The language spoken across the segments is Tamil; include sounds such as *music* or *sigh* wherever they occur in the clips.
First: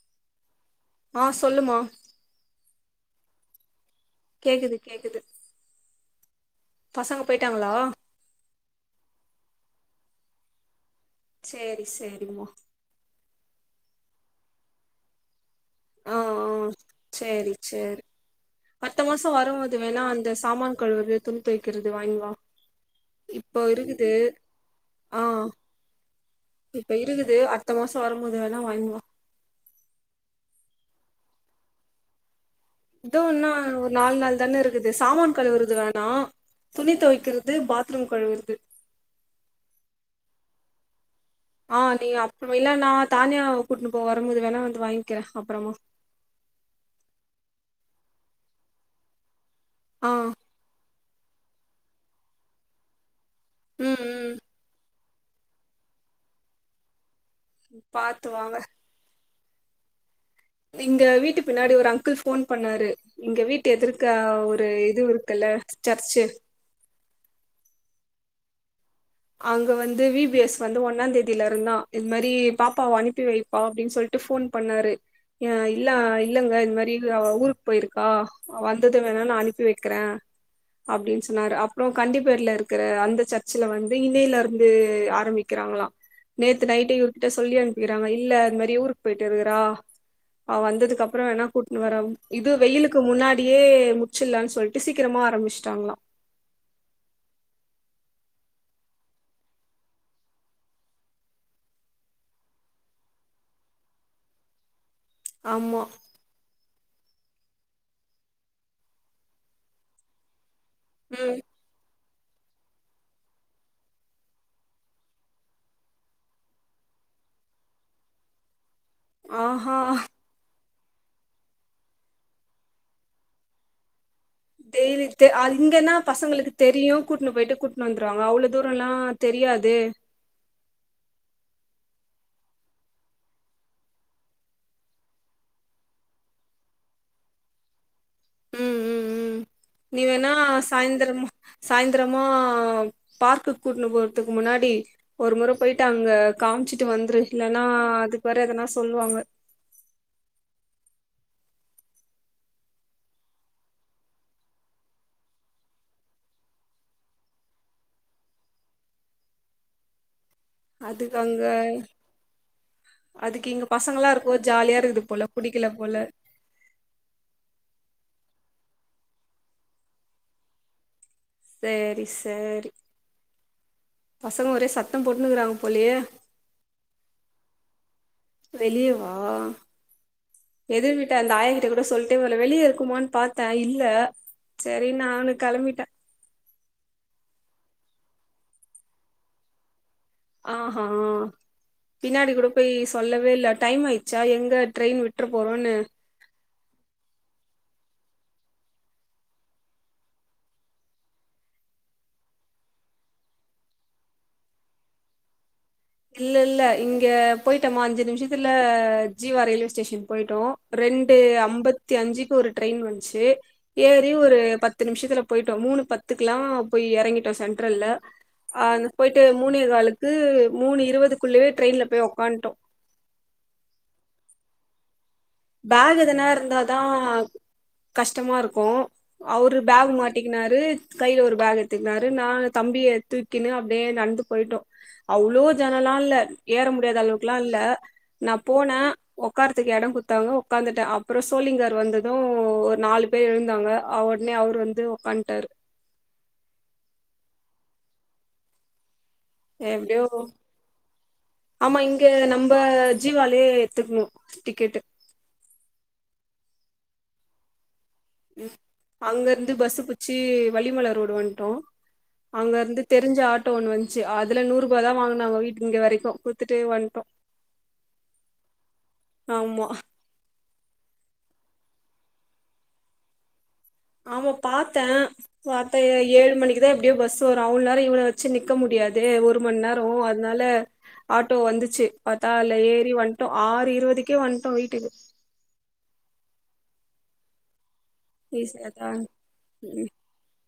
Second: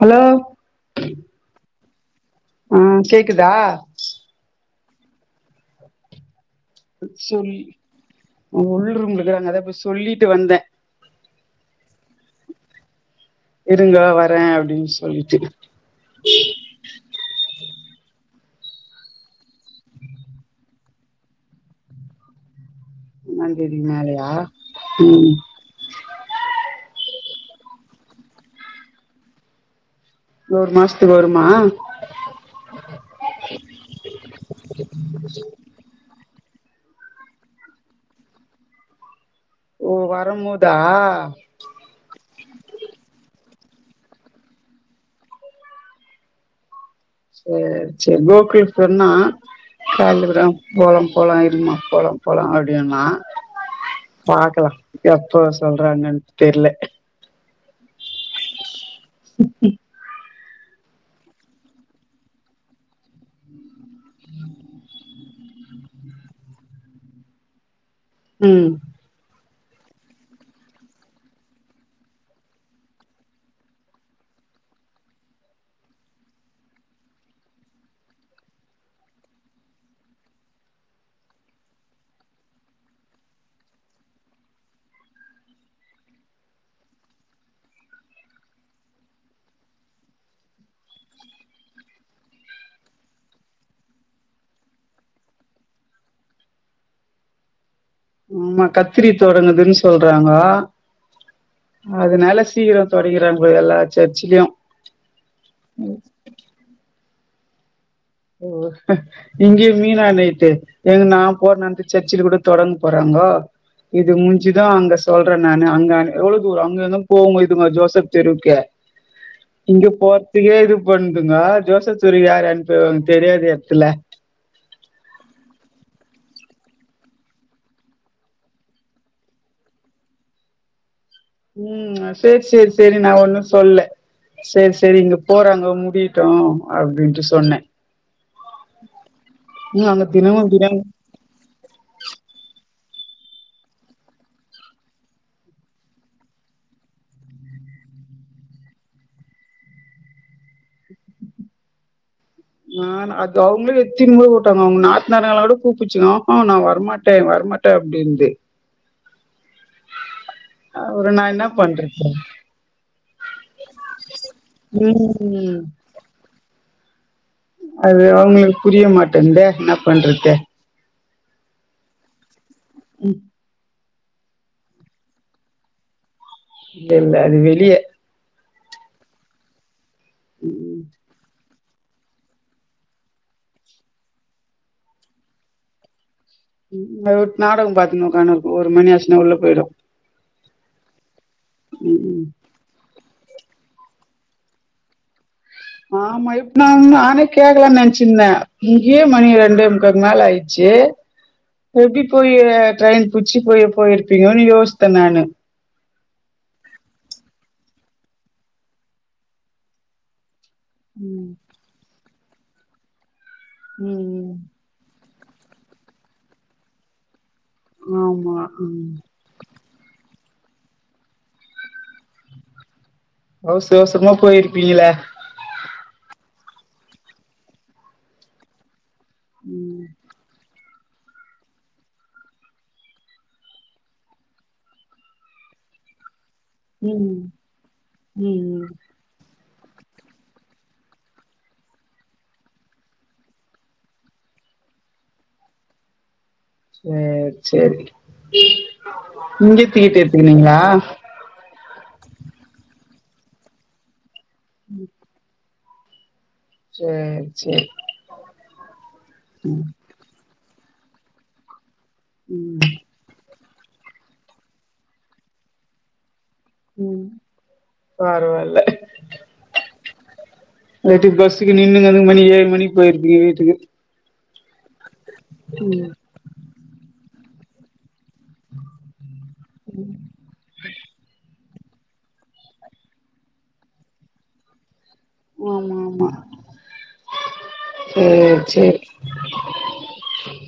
ஹலோ ஆஹ் சொல்லுமா ஆஹ் கேக்குதா கேக்குது கேக்குது பசங்க சொல்ல போயிட்டாங்களா உள்ளம்ல றாங்க அத போப்பய் சொல்லிட்டு வந்தேன் சரி சரிமா துங்க வரேன் அப்படின்னு சொல்லிட்டு இரு ஆஹ் ஹ் சரி சரி அடுத்த மாசம் வரும்போது வேணா அந்த சாமான் கழுவறது துணி துவைகறது வாங்கி வா இப்போ ஒன்னாந்தேதி இருக்குது மேலயா ம் ஆஹ் இப்ப இருக்குது த்த மாச வர முதுல்ல வாங்குவ ஒரு மாசத்துக்கு வருமா இதுவும்னா ன்னா ஒரு நாலு நாள் தானே இருக்குது சாமான் கழுவுறது வேணாம் துணி துவைக்கிறது பாத்ரூம் கழுவுறது ஓ வர போதா ஆஹ் நீ அப்புறம் இல்ல நா தானியா கூட்டுனு போக வரும்போது வேணா வந்து வாங்கிக்கிறே அப்புறமா சரி சரி கோகுல் சொன்ன ஆ *unintelligible* போலம் போலாம் இருமா போல போல அப்படினா ம் பாக்கலா எப்போ சொல்றாங்கன்னு தெரியல *inaudible* பாத்த வாங்க *inaudible* இங்க வீட்டு பின்னாடி ஒரு அங்கிள் போன் பண்ணாரு இங்க வீட்டு எதிர்க ஒரு இது இருக்குல்ல சர்ச்சு உம் அங்க வந்து வி பி எஸ் வந்து ஒன்னாம் தேதியில இருந்தா இது மாதிரி பாப்பாவ அனுப்பி வைப்பா அப்படின்னு சொல்லிட்டு போன் பண்ணாரு இல்ல இல்லங்க இது மாதிரி ஊருக்கு போயிருக்கா வந்ததும் வேணாம் நா அனுப்பி வைக்கிற அப்படின்னு சொன்னாரு அப்புறம் கண்டிப்பர்ல இருக்கற அந்த சர்ச்சல வந்து வந்து இணையில இருந்து ஆரம்பிக்கிறாங்களாம் நேத்து நைட்ட விட்டுட்ட சொல்லி அனுப்பிக்கிறாங்க இல்ல அது மாதிரி ஊருக்கு போயிட்டு இருக்கிறா ஆஹ் வந்ததுக்கு அப்புறம் வேனா கூட்டன்னு வர இது வெயிலுக்கு முன்னாடியே முச்சில்லனு சொல்லிட்டு சீக்கிரமா ஆரம்பிச்சட்டாங்களா ஆமா கத்திரி தொடங்குதுன்னு சொல்றாங்க அததுனால சீக்கிரம் தொடங்கறாங்க எல்லா சர்ச்சலயும் ஆமா ஓ இங்கய மீன அ நயட்டு எங்க நா ம் போ நந்துச்ச சர்ச்ல கூட தொடங்க போறாங்கோ இது முடிஞ்சுதா அங்க சொல்றேன் நானு அங்க எவ்வளவு தூரம் அங்க இருந்தும் போவங்க இதுங்க ஜோசப் தெருக்கு ஆஹா இங்க பொறத்துக்கே இது கொண்ணதுங்க ஜோசப் தெரு யார் ம் தெரியாது இடத்துல டெய்லி த் இங்கன்னா பசங்களுக்கு தெரியும் கூட்டுனு போயிட்டு கூட்டினு வந்துருவாங்க அவ்வளவு தூரம் எல்லாம் தெரியாது உம் சரி சரி சரி நா ஒண்ணும் சொல்ல சரி சரி இங்க போறாங்க முடியட்டும் அப்படின்ட்டு சொன்னே உம் உம் உம் ம் அங்க நீவனா தினமு பிரியாணி சாயந்திரம்மா சாயந்திரமா பார்க்கு கூட்டுனு போறதுக்கு முன்னாடி ஒரு முற போயிட்டு அங்க காமிச்சுட்டு வந்துரு இல்லன்னா அதுக்கு வேற எதனா சொல்லுவாங்க நான் ஆஹ அது அவங்களும் எத்தின் போட்டாங்க அவங்க நாத்த நேர நாளோட கூப்பிச்சுக்கஹ நான் வரமாட்டேன் வரமாட்டேன் அப்படிங்கூது அதுக்கு அங்க அதுக்கு இங்க பசங்களாம் இருக்கோ ஜாலியா இருக்குது போல ம் புடிக்கல போல அது அவங்களுக்கு புரிய மாட்டேந்த என்ன பண்றது சரி சரி ம் பசங்க ஒரே சத்தம் போட்டுன்னுங்கிறாங்க போலேயே இல்ல இல்ல அது வெளியே வெளியே வா ம் எதிர்விட்ட அந்த ஆயங்க கூட சொல்லிட்டே ஒரு வெளியே இருக்குமனு பார்த்தே இல்ல சரி நான்னு கிளம்பிட்டே ம் ஒரு நாடகம் பாரத்துன்னு உக்கானனு இருக்கும் ஒரு மணிச்சுன்னா உள்ள போயிடும் ஆஹ் ஆஹ் பின்னாடி குடுப்பயீச் சொல்லவே இல்ல டைம் ஆயிச்சா எங்க ட்ரெயின் விட் ட்டுற போறோன்னு நான் நானே கேக்குலான் நெனச்சிருந்தே இங்கேயே மணி ரெண்டே முக்காகு மேல ஆயிச்சு எப்டி போய் ட்ரெயின் புச்சி போய் போயிருப்பீங்கோன் யோஸ்த்த நானு இல்ல இல்ல இங்க போயிட்டோமா அஞ்சு நிமிஷத்துல ஜீவா ரயில்வே ஸ்டேஷன் போயிட்டோ ரெண்டு ம் அம்பத்தி அஞ்சிக் ஒரு ட்ரெயின் வண்ச்சு ஏறி ம் ஒரு பத்து நிமிஷத்துலப் போயிட்டோ மூணு பத்துக்குல்லா போய் எறங்கி ட்டோ சென்ட்ரல்ல ஆமா ஆ இந்து ம் போயிட்டு மூனே காலுக் க்கு மூணு இருவதுக்குள்ளயே ட்ரெயின்ல போய் உக்காண்டோ அவுஸ் அவுசுரமா போயிருப்பீங்கிளே பேகு எதுனா இருந்ததா கஷ்டமா இருக்கு அவுரு பேகு மாட்டிகினாரு கையில ஒரு பேகு எத்துக்குனாரு நா தம்பிய தூக்கின்னு அப்டியே நடந்து போயிட்டோ அவ்ளோ ஜனலால்ல ஏற முடியாது ம் அளவுக்குல்லா இல்ல ம் நா ம் போன உக்காருத்துக்கு எடம் குடு த்தாங்கோ உக்காந்துட்டே அப்புறோ சோழிங்கர் வந்தது ஒரு நாலு பேர் எழுந்தாங்க அவ்வுடனே அவுரு வந்து உக்காண்டாரு சேர் சேரி இங்கே திக்ட்டு எப்டியோ எடுத்துகினிங்குளா ஆமா இங்க நம்ம ஜீவாலியே எத்துக்குணும் டிக்கேட்டு சேர் சேரி அங்க இருந்து ம் பஸ்சு புச்சி வளிமலர் ரோடு வண்டோ அங்க ம் இருந்து தெரிஞ்ச ஆட் ட்டோ ஒன்னு வன்சு அதுல நூறு ரூபா தா வாங்குனாங்க வீட் இங்க வரைக்கு குடுத்துட்டு வந்ட்டோ ம் பரவால்ல ஆமா நைட்டுக் பஸ்சுக்கு நின்னுனாலு மணி ஏழு மணி போயிருப்பீங்க வீட்டுக்கு *unintelligible* பாத்தே பாத்தா ஏ ஏழு மணிக்கு தான் எப்டியோ பஸ் ஓர் அவுள் நேர இவுன வெச்சு நிக்க முடியாதே ஒரு ஒர் மண் நேரோ அதுனால ஆட் டோ வந்துச்சு பாத்தா அதுல ஏறி வண்டோ ஆறு இருவதுக்கே வண்டோ வீட்டுக்கு ஆமா ஆமா சேரி ஈசியாதா ம்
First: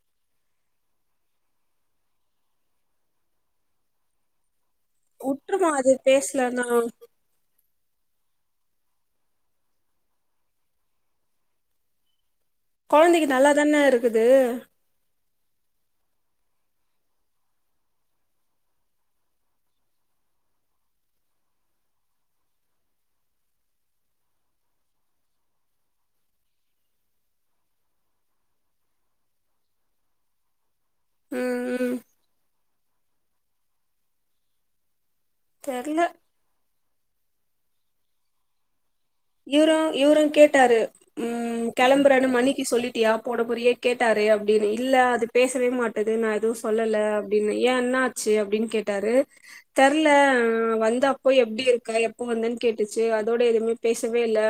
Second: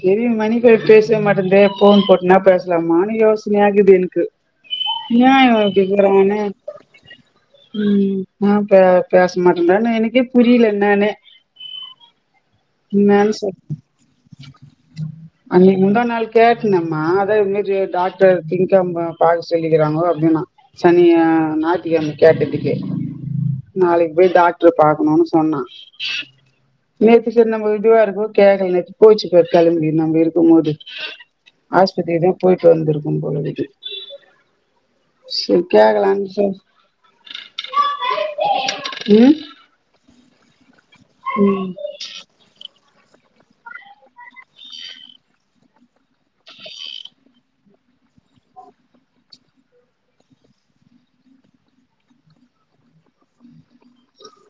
சேரி *unintelligible* மணிக பேசவே மாட்டந்தே ஃபோன் போட்டுனா பேசலாமானு யோசனை ஆகுது எனக்கு நியாய வேற உட்ருமா அது கேக்குறானே பேசலன்னா உம் நா பே பேச மட்டதான எனக்கே புரியல என்னானு கொழந்தைக்கு என்னான்னு நல்லாதானே இருக்குது அன்னைக்கி முந்தா நாள் கேட்டனம்மா அத *unintelligible* டாக்டர் திங்கம பா சொல்லிக்கிறாங்கோ அப்டின்ன சனிய நாய்ட்டிகழமை கேட்டதுக்கு நாளைக்கி போய் டாக்டர் பாக்கணும்னு சொன்னா நே சேரி நம்ம இதுவா இருக்கு கேக்கல நேத்து போச்சு பாரு கெளம்பி நாங்க இருக்கு போது ம் ம் ஆஸ்பித்திரி தா போய் வந்திருக்கு போல இருக்கு சரி தெர்ல கேகலானு சார் ம் இவரு இவரு கேட் ட்டாரு உம் ம் கிளம்புறானு மணிக்கு சொல்லிட் டியா போட புரிய கேட்டாரு அப்டின்னு இல்ல அது பேசவே மாட்டது நா எதுவு சொல்லல அப்டின்னு ஏ என்ன ஆச்சு அப்டின்னு கேட்டாரு தெரல வந்த அப்போ எப்டி இருக்கா எப்போ வந்தன்னு கேட்டுச்சு அதோட எதுவுமே பேசவே இல்ல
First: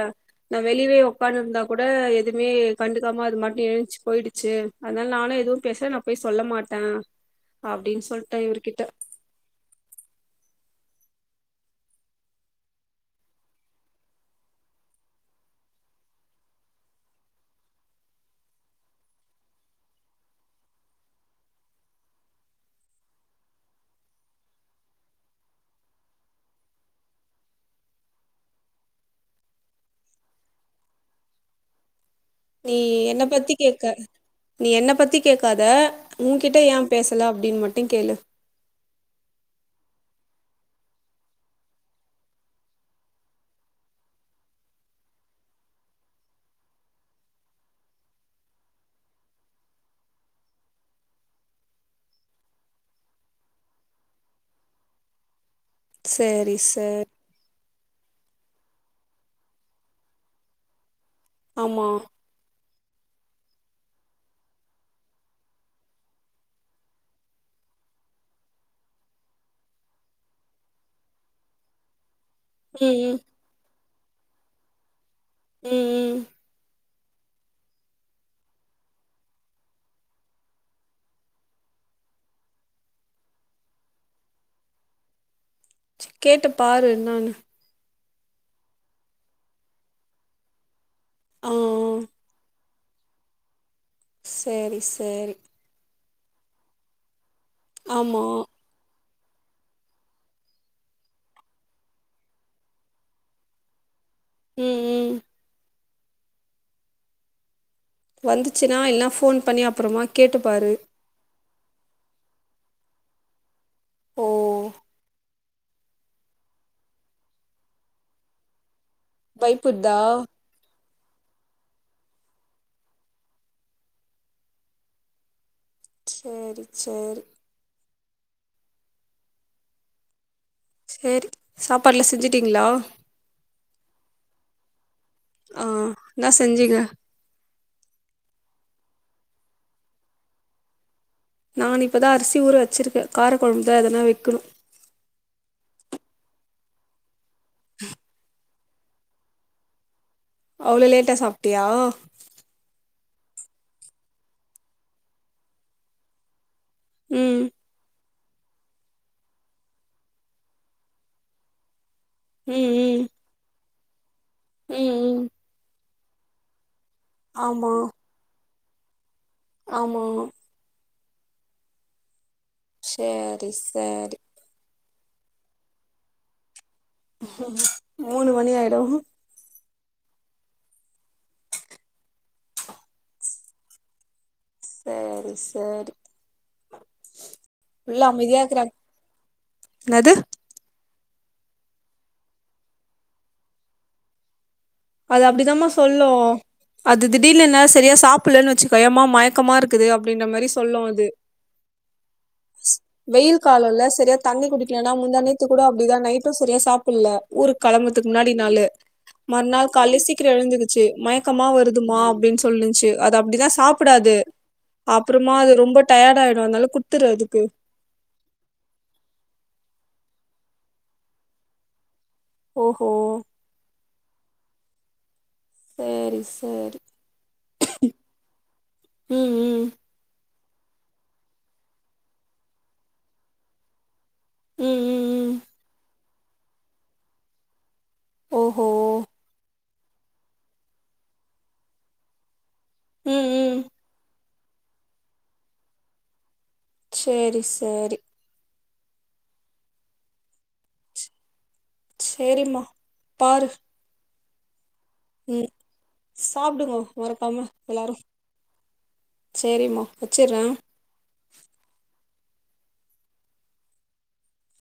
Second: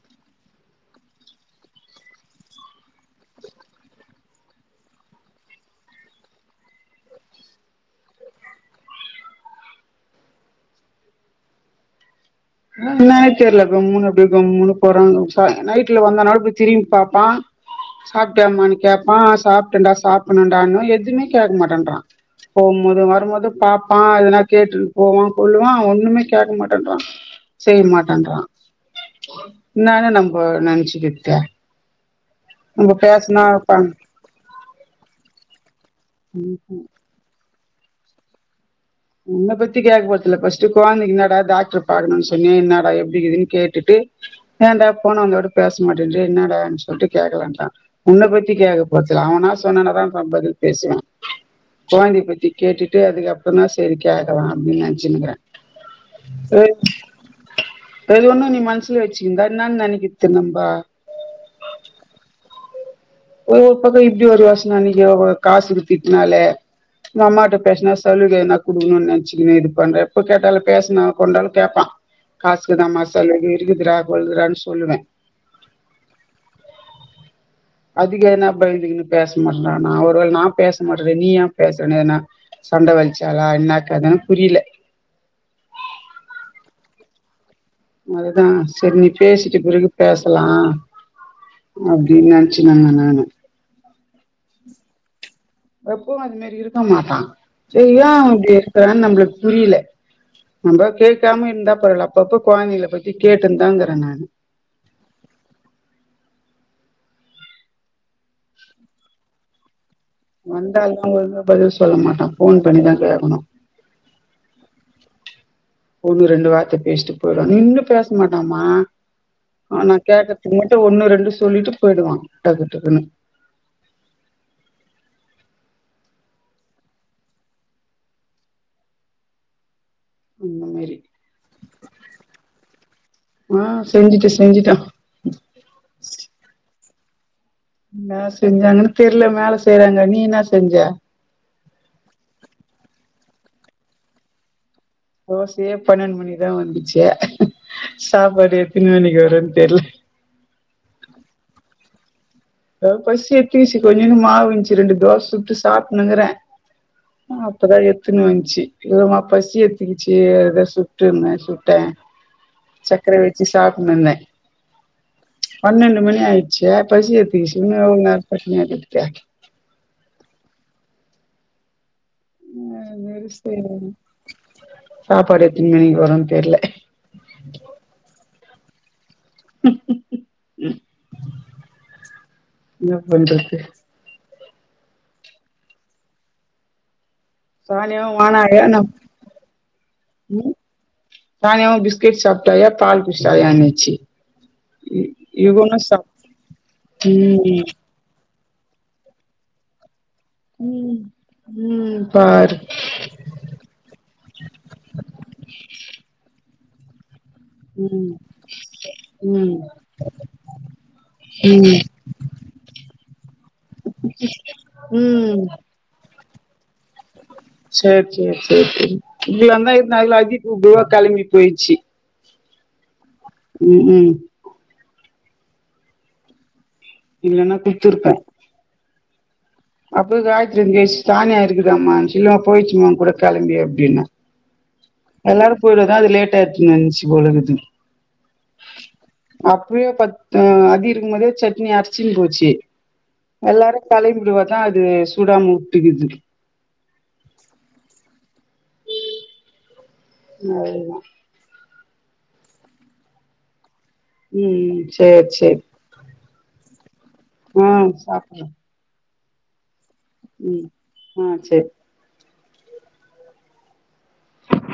நா வெளியவே உக்கானு இருந்தா கூட எதுவுமே கண்டுக்காம அது மட்டு எழுச்சு போயிடுச்சு அதனால நானு எதுவு பேசல நா போய் சொல்ல மாட்டே அப்டின்னு சொல்லிட்டே இவர் கிட்ட என்னனே தெரியல கம்முனு அப்படிய கம்முனு போறாங்க நைட்ல வந்தனாலு போய் திரும்பி பாப்பான் சாப்பிட்டயாமான்னு கேட்பா சாப்பிட்டேன்டா சாப்பிடனன்டான்னு எதுவுமே கேட்க மாட்டேன்றா போகும் போது வரும்போது பாப்பா எதுனா கேட்டுட்டு போவா கொல்லுவா ஒண்ணுமே கேட்க மாட்டேறா செய்ய மாட்டேன்றா என்னானு நம்ம நெனைச்சிக்கிது நீ என்ன பத்தி கேக்க நீ என்ன பத்தி கேக்காத உன்கிட்ட ஏ ம்ஹூம் பேசலா அப்டின்னு மட் டிங் கேளு உன்னப் பத்தி கேக் போறதுல பஸ்ட்ட் கொழந்தைக்கு என்னாடா டாக்டர் பாக்கணும்னு சொன்னயா என்னாடா எப்டிக்குதுன்னு கேட்டு ஏன்டா பொண்ணு வந்தோட பேச மாட்டேங்கறயே என்னடா சொல்லிட்டு கேக்கலறான் உன்னனை பத்தி கேக்க போதுல அவனா சொன்னன தா பதில் பேசுவே கொழந்தையை பத்தி கேட்டுட்டு அதுக்கப்புற தா சரி கேக்கல அப்டின்னு நெனச்சிட்டிருகறே செரி சார் *unintelligible* ஒண்ணும் நீ மனசுல வச்சிக்கக்க இருந்தா என்னன்னு நெனைக்கறது நம்ப ஆமா ஒரு ஒரு பக்கம் இப்டி ஒரு யோசன இன்னை *unintelligible* காசுக்கு திட்டனாலே உங்க அம்மாட்ட பேசுனா சலுகைன குடுக்கணும்னு நெனைச்சிக்கக்கணே இது பண்றன் இப்ப கேட்டாலு பேசுனா கொண்டாலு கேப்பா காசுகுத ம் ம் *unintelligible* இருக்குதுருடா கொல்கிறானு சொல்லுவ உம் உம் அதுக்கு எதனா பயந்துக்குன்னு பேச மாடறான்னா நா ஒருவேளை நா பேச மாடறேன் நீயன் பேசுறனு ஏனா சண்டை வலிச்சாளா என்னாக் கதன்னு புரியல கேட்டு பாரு என்னானு அதுதா செரி நீ பேசிட்டு பிறகு பேசலா ஆ அப்டின்னு நெனச்சு *unintelligible* நானு செரி செரி எப்பவூ அது மாரி இருக்க மாட்டா செரி ஏ ஆமா அவ அப்டி இருக்குறா நம்ளுக் புரீலே நம்ப கேக்காம இருந்தா பரவால அப்பப்ப கொழந்தைகள பத்தி கேட்டுந்தாருக்கிறே நானு ம் ம் வந்துச்சுன்னா இல்லன்னா ஃபோன் பண்ணி அப்றமாக் வந்தாலுமா ஒழுங்கா பதில் சொல்ல மாட்டா ஃபோன் பண்ணிதா கேக்கணூ ஓ ஒன்னு ரெண்டு வார்த்த பேசிட்டு போயிடுவா நின்னு பேச மாட்டாமா ஆ நா பயப்புட்தா கேக்றதுக் மட்டூ ஒன்னு ரெ ந்து சொல்லிட்டு போயிடுவா டக்கு டக்குன்னு சேரி சேரி அந்த மாரி செரி சாப்பாடுலா செஞ்சுட்டீங்ளா ஆ செஞ்சுட்டே செஞ்சுட்டே ஆ என்னா செஞ்சீங்க என்னா செஞ்சாங்கன்னு தெர்ல மேல செய்றாங்க நீ என்ன செஞ்ச நானிப்பதா அரிசி ஊற வச்சிருக்கே கார குழம்புதா எதுனா வெக்கணூ தோசையே பன்னெண்ட் மணிக்கிதா வந்துச்சு சாப்பாடு எத்தினி மணிக்கி வரூன்னு தெர்ல அவ்ளோ லேட்டா சாப்ட்டியா பசி எட்த்துச்சு கொஞ்சோன்னு மாவுந்துச்சு ரெண்டு தோச சுட்டு சாப்ட்னுங்கிறே ஆ ம் அப்பதா எப் த்துன்னு வந்துச்சு இல்லமா பசி எட்த்துக்கிச்சு அதா சுட்டுருந்தே சுட்டே ம் ம் சாப்னுந்தே ம் ம் னன்டு மணியாய்ச்சு பஸ் ஆமா பேசுனமே *unintelligible* நீயாது இருப்யா ஆமா அதுமாரி சேரி சரி சேரி சாப்பாடு எத்தினி மணிக்கு வரூன்னு தெர்ல மூணு மணி ஆயிர் ரோ என்ன பண்றது சேரி சேரி *unintelligible* புள்ள அமைதியா இருக்குறாங்க என்னது தாயாவூ பிஸ்கட் சாப்டாங்க பால் குடிச்டாங்க அன்னச்சி அது அப்டிதாமா சொல்லூ அது திடீர்னு என்னால செரியா சாப் பிட்ல வச்சுக்கோயே யம்மா மயக்கமாருக்குது அப் அப்டின்ற மாரி சொல்லூ அது பாரு வெயில் காலோல செரியா தண்ணி குடிக்கலனா முந்தாநேத்து கூட அப்டிதா நைட்ரோஸ் செரியா சாப்பிட்ல ஊருக் கெளம்பர்த்துக்கு முன்னாடி நாளு மற்நா லே சீக்கிரோ எழுந்துகிச்சி மயக்கமா ம் வருதுமா அப்டின்னு சொல்லுன்ச்சி அது அப்டிதா சாப்புடாது அப்புறுமா அது ரொம்ப டய டயாடா ஆயிடோ அதுனால குட் செரி செரி செரி செரி இங்கிலாந்தா இருந்த அதுகுள்ள ஆகி டூக்குள்ளா களம்பி போயிச்சி ஒ ஓ உ உம் செரி செரி இல்லன்னா குத்திருப்பே உம் உம் *unintelligible* திரிங்கேஸ் தானியா இருக்குதாமான்ச்சி இல்மா போயிச்சும்மா அவுனுங் கூட கிளம்பி அப்டின்னே ம் ம் ம் எல்லாரோ போயிடுதா அது லேட் ட்டனு நடந்ச்சி போலக்குது ஒ ஓ ஆ அபி இருக்கும்போதே சட்னி அர்ச்சின் போச்சி ம் ம் எல்லாரோ தலை நிமிருவார் னா அது சுடாம்னு உட்டுக்கிது சேரி செரி நல்தா செரிமா பாரு உம் உம் சேர் ம் செரி சாப்டுங்கோ ஆ சாப்டே செரிமா உம் ஆ செரி